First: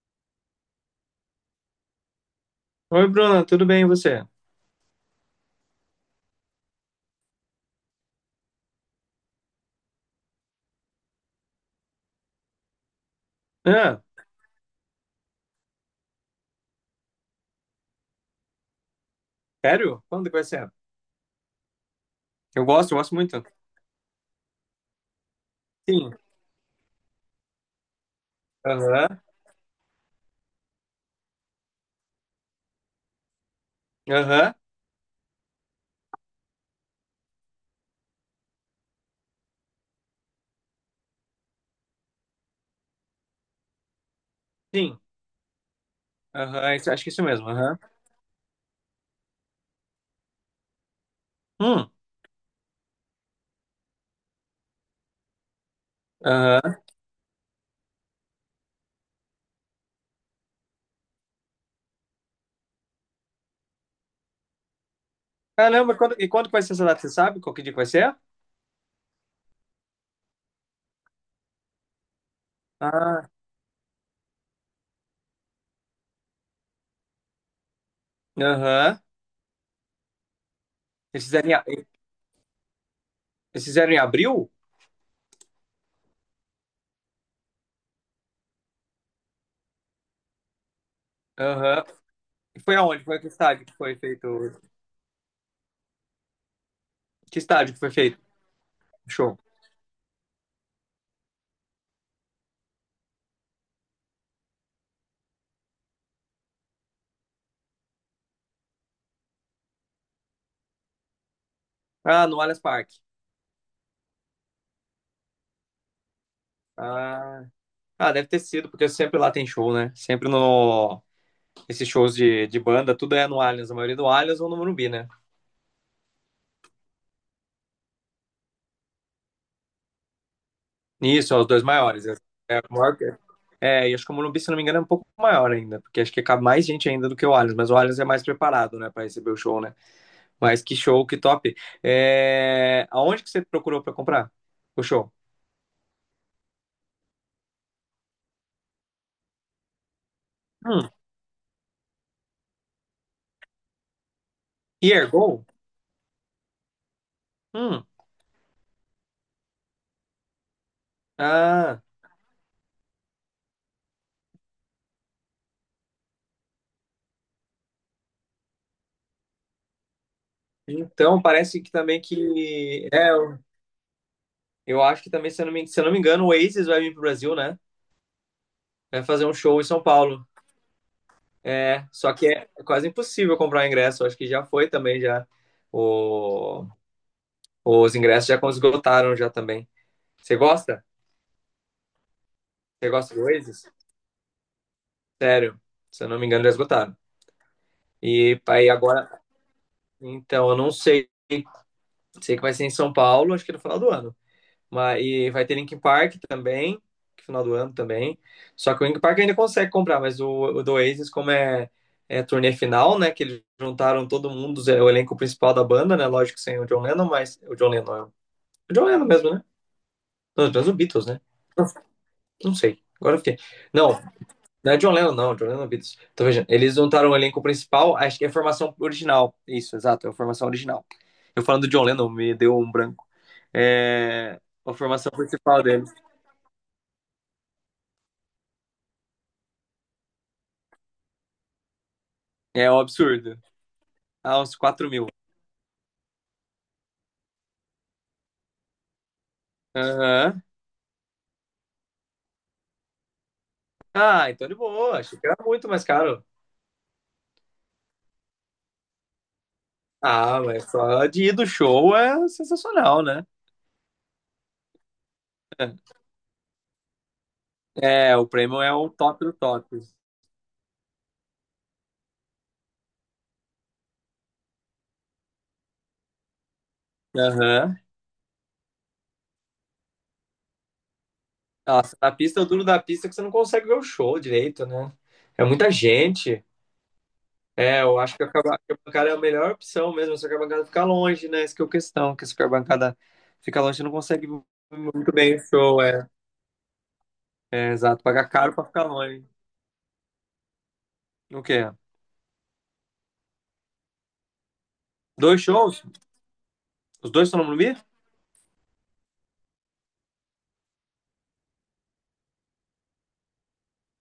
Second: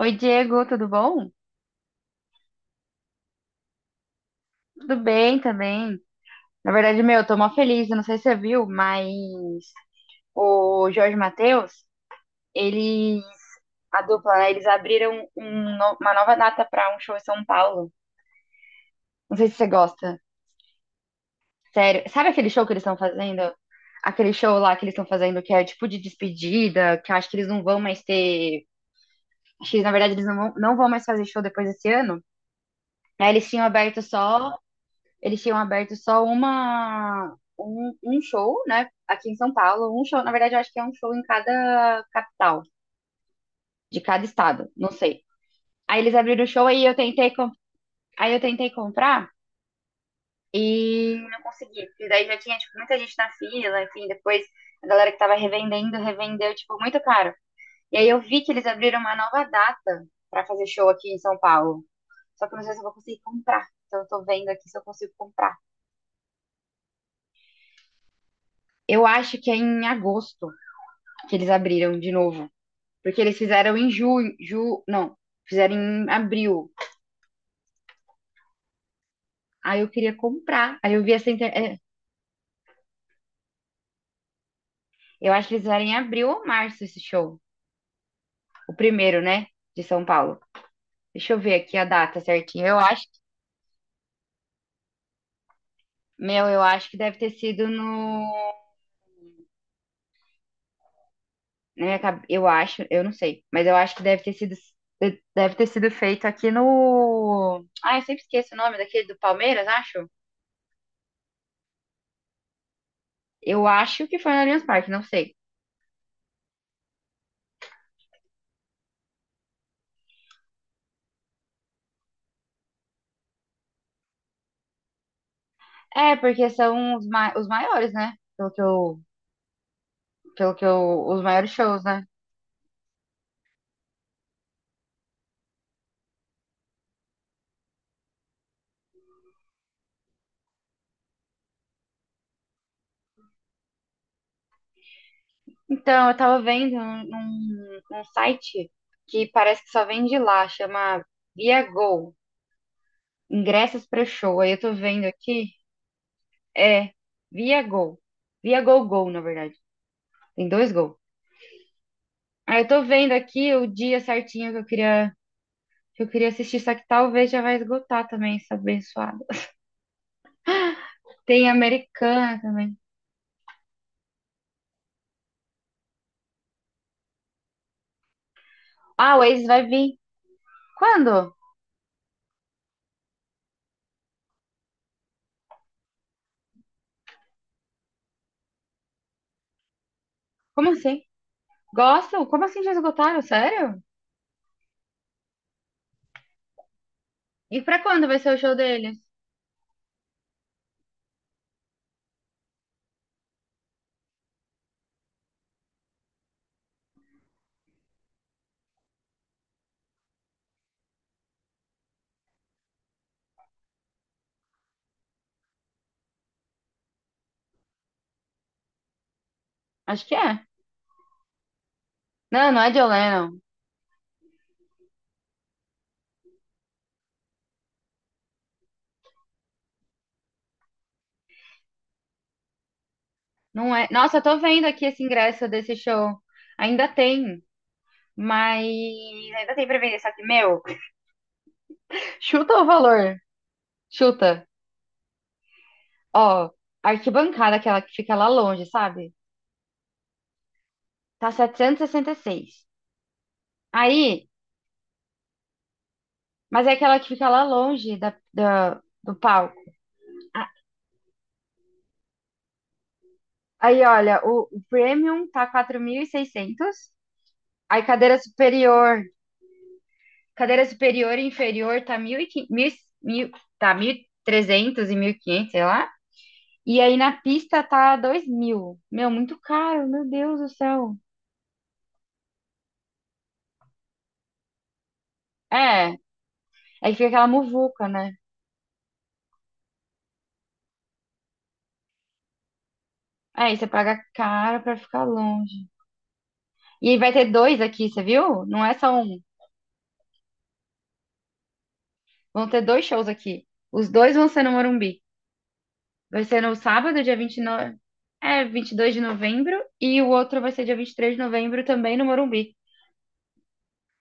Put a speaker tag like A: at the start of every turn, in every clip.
A: Oi, Diego, tudo bom?
B: Oi, Bruna, tudo bem e você?
A: Tudo bem também. Na verdade, meu, eu tô mó feliz, eu não sei se você viu, mas o Jorge Mateus, eles,
B: Ah,
A: a dupla, né, eles abriram uma nova data pra um show em São Paulo. Não sei se você
B: sério?
A: gosta.
B: Quando que vai ser?
A: Sério, sabe aquele
B: Eu
A: show que eles
B: gosto,
A: estão
B: eu gosto
A: fazendo?
B: muito.
A: Aquele show lá que eles estão fazendo que é tipo de
B: Sim.
A: despedida, que eu acho que eles não vão mais ter,
B: Aham.
A: acho que na verdade eles não vão mais fazer show depois desse ano. Aí eles tinham aberto
B: Aham.
A: só. Eles tinham aberto só um show, né? Aqui em São Paulo. Um show, na verdade, eu acho que é um show em cada capital, de cada estado, não
B: Sim.
A: sei. Aí eles abriram o
B: Aham.
A: show, aí
B: Acho que é isso mesmo. Aham.
A: aí eu tentei comprar e não consegui.
B: Hum.
A: E daí já tinha, tipo, muita gente na fila, enfim, depois a galera que tava revendendo, revendeu, tipo,
B: Aham.
A: muito caro. E aí eu vi que eles abriram uma nova data pra fazer show aqui em São Paulo. Só que eu não sei se eu vou conseguir comprar. Então eu tô vendo aqui se eu consigo comprar.
B: Caramba, quando que vai ser essa data? Você sabe qual que dia que vai ser?
A: Eu acho que é em agosto, que eles abriram de novo. Porque
B: Ah.
A: eles fizeram em não, fizeram em abril.
B: Aham.
A: Aí eu queria comprar. Aí eu vi
B: Eles fizeram em, a- eles fizeram em abril?
A: eu acho que eles fizeram em abril ou março esse show. O primeiro, né? De São Paulo. Deixa eu ver aqui a
B: Aham.
A: data
B: E
A: certinha.
B: foi
A: Eu
B: aonde?
A: acho,
B: Foi que estádio que foi feito?
A: meu, eu acho que deve ter
B: Que
A: sido
B: estádio que foi feito?
A: no.
B: O show.
A: Eu acho, eu não sei, mas eu acho que deve ter sido. Deve ter sido feito aqui no. Ah, eu sempre esqueço o nome daquele do Palmeiras, acho.
B: Ah, no Allianz Parque.
A: Eu acho que foi no Allianz Parque, não sei.
B: Ah. Ah, deve ter sido, porque sempre lá tem show, né? Sempre no, esses shows de banda, tudo é no Allianz, a maioria do Allianz ou no Morumbi, né?
A: É, porque são os maiores, né? Pelo que eu, os
B: Isso, é os
A: maiores
B: dois
A: shows,
B: maiores.
A: né?
B: É, é, e acho que o Morumbi, se não me engano, é um pouco maior ainda, porque acho que cabe mais gente ainda do que o Allianz, mas o Allianz é mais preparado, né, para receber o show, né? Mas que show, que top. É, aonde que você procurou para comprar o show?
A: Então, eu tava vendo um site que parece que só vende lá,
B: Hum,
A: chama ViaGo, ingressos para show. Aí eu tô vendo
B: Ergo?
A: aqui, é
B: Hum,
A: ViaGo, ViaGo Go, na verdade. Tem dois Go.
B: ah,
A: Aí eu tô vendo aqui o dia certinho que eu queria, que eu queria assistir, só que talvez já vai esgotar também essa abençoada.
B: então
A: Tem
B: parece que também
A: Americana também.
B: que... Eu acho que também, se eu não me, se eu não me engano, o Oasis vai vir pro Brasil, né? Vai
A: Ah, o
B: fazer um
A: Ace
B: show
A: vai
B: em São
A: vir.
B: Paulo.
A: Quando?
B: É, só que é quase impossível comprar ingresso. Acho que já foi também já. O- os ingressos já esgotaram já também. Você
A: Como
B: gosta?
A: assim? Gostam? Como assim já
B: Você gosta
A: esgotaram?
B: do Oasis?
A: Sério?
B: Sério, se eu não me engano, já esgotaram.
A: E pra quando vai ser o
B: E
A: show
B: aí
A: deles?
B: agora, então, eu não sei. Sei que vai ser em São Paulo, acho que no final do ano. Mas, e vai ter Linkin Park também, que final do ano também. Só que o Linkin Park ainda consegue comprar, mas o do Oasis, como é, é turnê final, né? Que eles juntaram todo mundo, é o elenco principal da banda, né? Lógico que sem o John Lennon, mas o John Lennon é o John Lennon mesmo, né?
A: Acho que é.
B: Não, mas o Beatles, né?
A: Não,
B: Não,
A: não é
B: sei.
A: John
B: Agora eu fiquei.
A: Lennon.
B: Não, não é John Lennon, não. John Lennon é Beatles. Então, veja, eles juntaram o elenco principal, acho que é a formação original. Isso, exato, é a formação original. Eu falando do John Lennon, me deu um branco.
A: Não é. Nossa, eu tô
B: É
A: vendo
B: a
A: aqui esse
B: formação
A: ingresso
B: principal
A: desse
B: deles.
A: show. Ainda tem, mas ainda tem pra vender. Só que, meu, chuta o
B: É um
A: valor.
B: absurdo. Ah,
A: Chuta.
B: uns 4 mil.
A: Ó, a arquibancada, aquela que fica lá longe, sabe?
B: Aham.
A: Tá setecentos e sessenta e seis. Aí,
B: Ah, então de boa. Achei que era muito mais caro.
A: mas é aquela que fica lá longe do palco.
B: Ah,
A: A-
B: mas só de ir do show é sensacional, né?
A: Aí, olha, o Premium tá 4.600. Aí,
B: É,
A: cadeira
B: o prêmio é o
A: superior.
B: top do top.
A: Cadeira superior e inferior tá 1.500, mil e quinhentos, mil, tá 1.300 e trezentos e mil e quinhentos, sei lá. E aí na pista
B: Aham.
A: tá 2.000. Meu, muito caro, meu Deus do céu.
B: Nossa, na pista, o duro da pista é que você não consegue ver o show direito, né? É muita
A: É,
B: gente.
A: aí fica aquela
B: É,
A: muvuca,
B: eu
A: né?
B: acho que a bancada é a melhor opção mesmo, só que a bancada fica longe, né? Essa que é a questão, que se a bancada
A: Aí
B: fica
A: você
B: longe, você não
A: paga
B: consegue
A: caro pra ficar
B: muito bem o
A: longe.
B: show, é.
A: E aí vai ter dois
B: É,
A: aqui, você
B: exato, pagar
A: viu?
B: caro
A: Não
B: pra
A: é
B: ficar
A: só um.
B: longe. O quê?
A: Vão ter dois shows aqui. Os dois vão ser no Morumbi.
B: Dois shows?
A: Vai ser no sábado,
B: Os
A: dia
B: dois estão no
A: 29,
B: Morumbi?
A: é, 22 de novembro. E o outro vai ser dia 23 de novembro também no Morumbi.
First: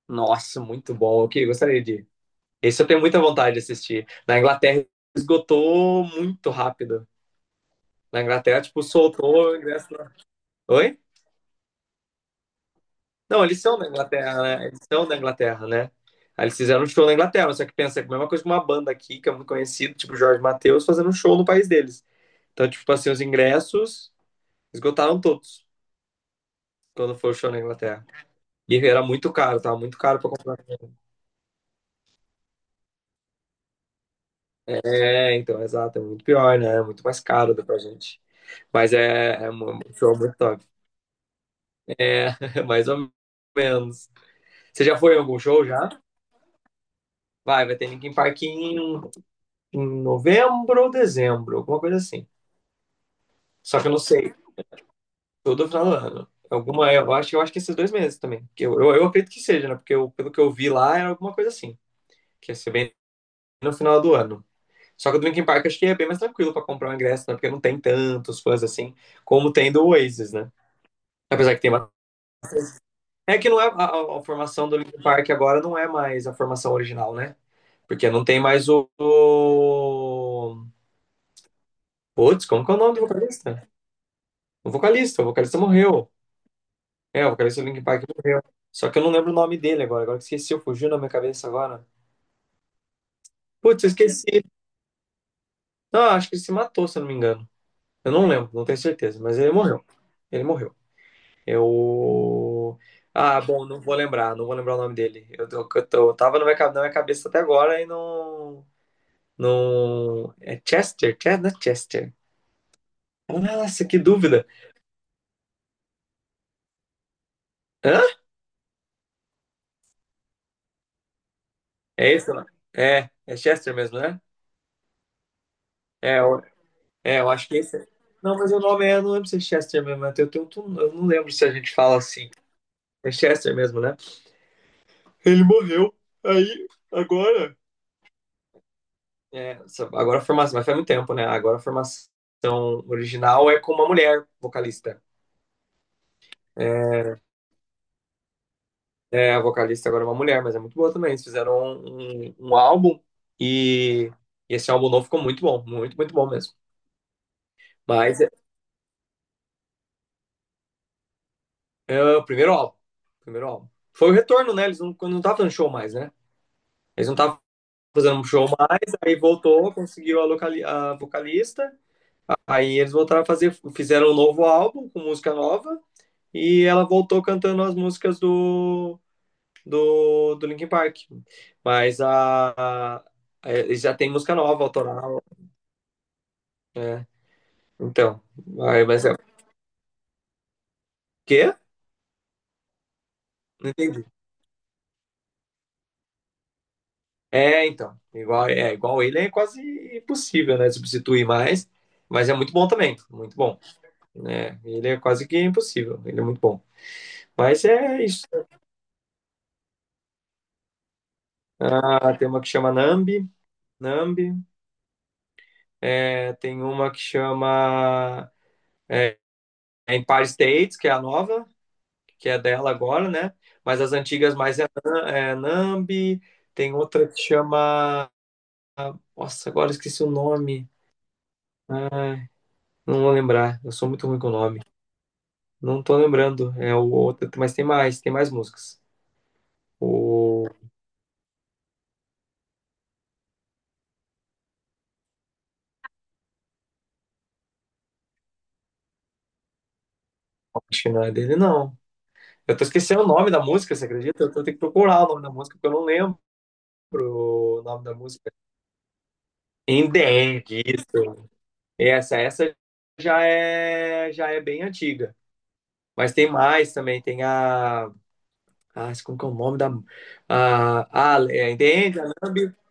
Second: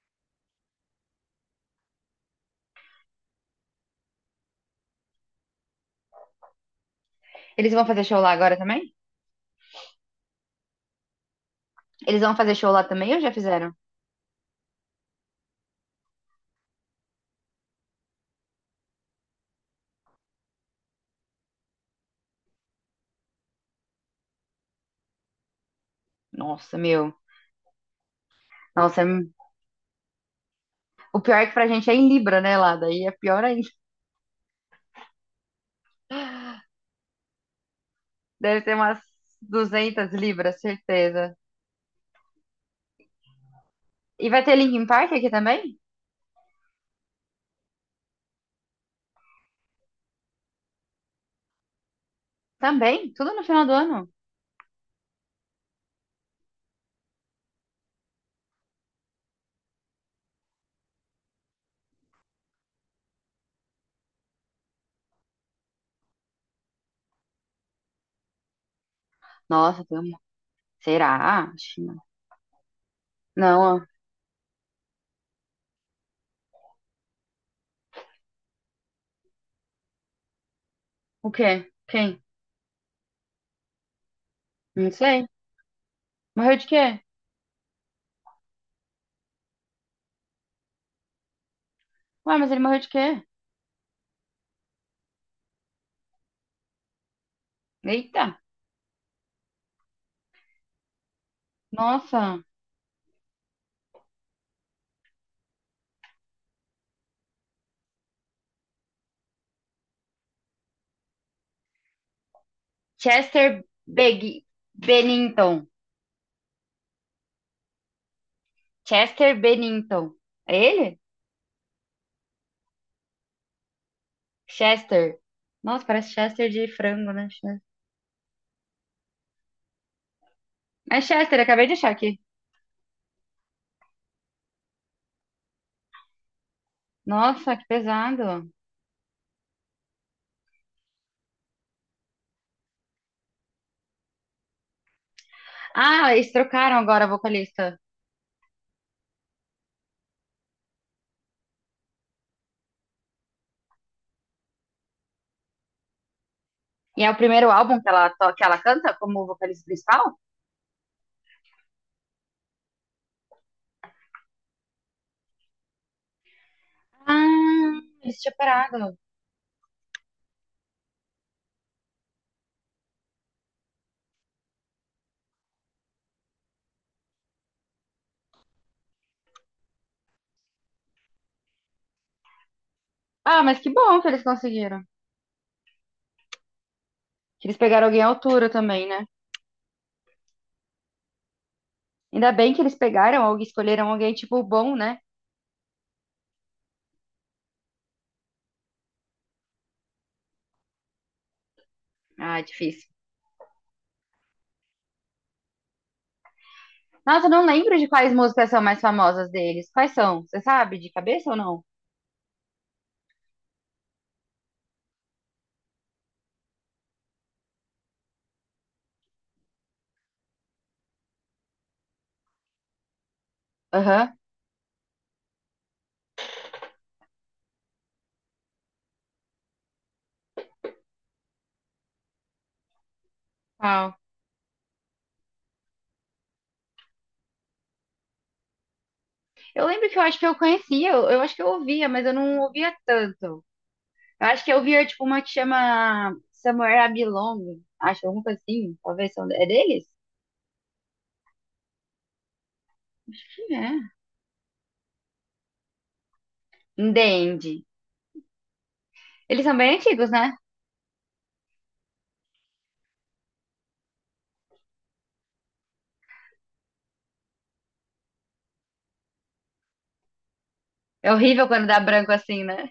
B: Nossa, muito bom. Ok, gostaria de. Esse eu tenho muita vontade de assistir. Na Inglaterra esgotou muito rápido.
A: Eles vão fazer show
B: Na
A: lá agora
B: Inglaterra, tipo,
A: também?
B: soltou o ingresso lá. Oi?
A: Eles vão fazer show lá também ou já
B: Não, eles
A: fizeram?
B: são da Inglaterra, né? Eles são da Inglaterra, né? Aí eles fizeram um show na Inglaterra, só que pensa que a mesma coisa que uma banda aqui, que é muito conhecida, tipo Jorge Mateus, fazendo um show no país deles. Então, tipo assim, os ingressos esgotaram todos
A: Nossa, meu.
B: quando foi o show na Inglaterra. E
A: Nossa,
B: era
A: é,
B: muito caro, tava muito caro pra comprar.
A: o pior é que pra gente é em Libra, né, lá? Daí é pior ainda.
B: É, então, exato, é muito pior, né? É muito mais caro do que pra gente.
A: Deve ter
B: Mas
A: umas
B: é um
A: duzentas
B: show muito
A: libras,
B: top.
A: certeza.
B: Mais ou menos.
A: E vai ter
B: Você
A: Linkin
B: já
A: Park
B: foi em
A: aqui
B: algum
A: também?
B: show já? Vai ter Linkin Park em, em novembro ou dezembro, alguma coisa assim.
A: Também? Tudo no final do
B: Só que eu não
A: ano?
B: sei. Todo final do ano. Alguma, eu acho que esses dois meses também. Que eu acredito que seja, né? Pelo que eu vi lá, era alguma coisa assim. Que ia ser bem no final do ano. Só que o do Linkin Park acho que é bem mais tranquilo pra comprar um ingresso, né? Porque não tem tantos fãs assim como tem
A: Nossa,
B: do
A: tem uma,
B: Oasis, né?
A: será?
B: Apesar que tem.
A: Acho que não.
B: É que não
A: Não,
B: é a,
A: ó.
B: a- a formação do Linkin Park agora não é mais a formação original, né? Porque não tem mais o.
A: O quê? Quem?
B: Putz, como que é o nome do vocalista? O
A: Não
B: vocalista,
A: sei.
B: o vocalista morreu.
A: Morreu de quê?
B: É, o vocalista do Linkin Park morreu. Só que eu não lembro o nome dele agora. Agora que esqueci, fugiu na minha cabeça agora.
A: Ué, mas ele morreu de quê?
B: Putz, eu esqueci. Não, acho que ele se matou, se eu não me engano. Eu
A: Eita.
B: não lembro, não tenho certeza, mas ele morreu. Ele morreu.
A: Nossa.
B: Eu. Ah, bom, não vou lembrar, não vou lembrar o nome dele. Eu tava na minha, na minha cabeça até agora e não. No é Chester, Chester, não é Chester.
A: Chester
B: Nossa, que
A: Beg...
B: dúvida.
A: Bennington.
B: Hã?
A: Chester Bennington. É ele?
B: É esse lá? É, é Chester mesmo, né?
A: Chester. Nossa, parece
B: É, eu,
A: Chester de frango,
B: é,
A: né?
B: eu acho que
A: Chester.
B: esse. Não, mas o nome é, eu não lembro se é Chester mesmo, né? Eu
A: Mas
B: não lembro
A: Chester,
B: se a
A: acabei de
B: gente
A: achar
B: fala
A: aqui.
B: assim. É Chester mesmo, né? Ele morreu. Aí, agora.
A: Nossa, que pesado.
B: Agora a formação, mas faz muito tempo, né? Agora a formação original é com uma mulher vocalista.
A: Ah, eles trocaram
B: É,
A: agora a vocalista.
B: é, a vocalista agora é uma mulher, mas é muito boa também. Eles fizeram um álbum e, e esse álbum novo ficou muito bom, muito, muito bom mesmo.
A: E é o primeiro álbum que ela
B: Mas é,
A: que ela canta como vocalista principal?
B: é o primeiro álbum, primeiro álbum. Foi o retorno, né? Eles não, quando não estavam fazendo show mais, né? Eles não
A: Ah,
B: estavam
A: eles
B: fazendo
A: tinham
B: show mais,
A: parado.
B: aí voltou, conseguiu a, a vocalista, aí eles voltaram a fazer, fizeram um novo álbum com música nova e ela voltou cantando as músicas do Linkin Park. Mas a-
A: Ah, mas que
B: eles já
A: bom que
B: tem
A: eles
B: música nova,
A: conseguiram.
B: autoral. É,
A: Que eles pegaram alguém à
B: então.
A: altura
B: Aí,
A: também, né?
B: mas é o quê?
A: Ainda bem que eles pegaram ou
B: Não
A: escolheram
B: entendi.
A: alguém, tipo, bom, né?
B: É, então. Igual, é, igual ele é quase impossível, né? Substituir mais. Mas é
A: Ah,
B: muito bom
A: difícil.
B: também. Muito bom. Né, ele é quase que impossível. Ele é muito bom.
A: Nossa, eu não
B: Mas
A: lembro de
B: é
A: quais
B: isso.
A: músicas são mais famosas deles. Quais são? Você sabe de cabeça ou não?
B: Ah, tem uma que chama Nambi. Nambi. É, tem uma que chama é, Empire States, que é a nova, que é dela agora, né? Mas as
A: Aham.
B: antigas mais é, é Nambi. Tem outra que chama. Nossa, agora eu esqueci o nome. ah, Não vou lembrar, eu sou
A: Qual?
B: muito ruim com o nome. Não tô lembrando, é o outro, mas tem mais músicas.
A: Eu lembro que eu acho que eu
B: O
A: conhecia, eu acho que eu ouvia, mas eu não ouvia tanto. Eu acho que eu ouvia, tipo, uma que chama Somewhere I Belong, acho, alguma coisa assim, talvez, são, é deles?
B: acho que não é dele, não. Eu tô esquecendo o nome da
A: Quem
B: música,
A: é?
B: você acredita? Eu tô tendo que procurar o nome da música, porque eu não lembro
A: In The End.
B: o nome da música.
A: Eles são bem
B: In the
A: antigos, né?
B: End, isso. Essa já é bem antiga. Mas tem mais também, tem a... Ah, como que é o nome da...
A: É
B: Ah,
A: horrível
B: é In
A: quando
B: the
A: dá
B: End, a
A: branco assim,
B: Numb,
A: né?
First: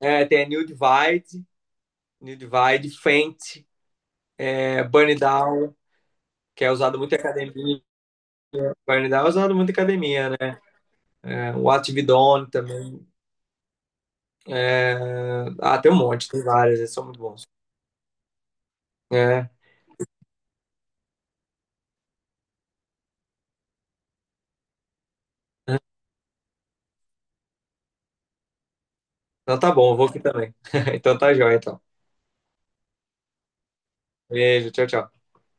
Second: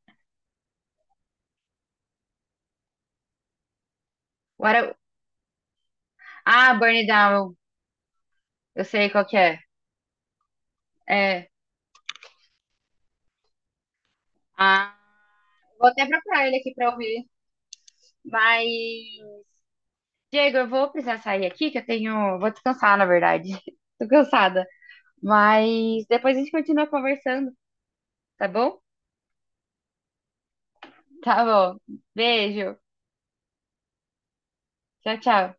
B: é, tem a New Divide, New Divide, Faint,
A: What
B: é,
A: a-
B: Burn It Down, que é
A: Ah, Burn
B: usado
A: It
B: muito em
A: Down,
B: academia,
A: eu sei qual
B: Guarnidal é
A: que
B: usado
A: é.
B: muito em academia,
A: É,
B: né? O Atividone também.
A: ah,
B: É... Ah,
A: vou
B: tem um
A: até
B: monte, tem
A: procurar ele aqui
B: vários,
A: pra
B: eles são muito
A: ouvir,
B: bons.
A: mas...
B: É.
A: Diego, eu vou precisar sair aqui, que eu tenho... Vou descansar, na verdade. Tô cansada. Mas depois a gente continua conversando, tá bom?
B: Então tá bom, eu vou aqui também. Então tá
A: Tá
B: joia,
A: bom.
B: então.
A: Beijo.
B: Beijo, tchau,
A: Tchau,
B: tchau.
A: tchau.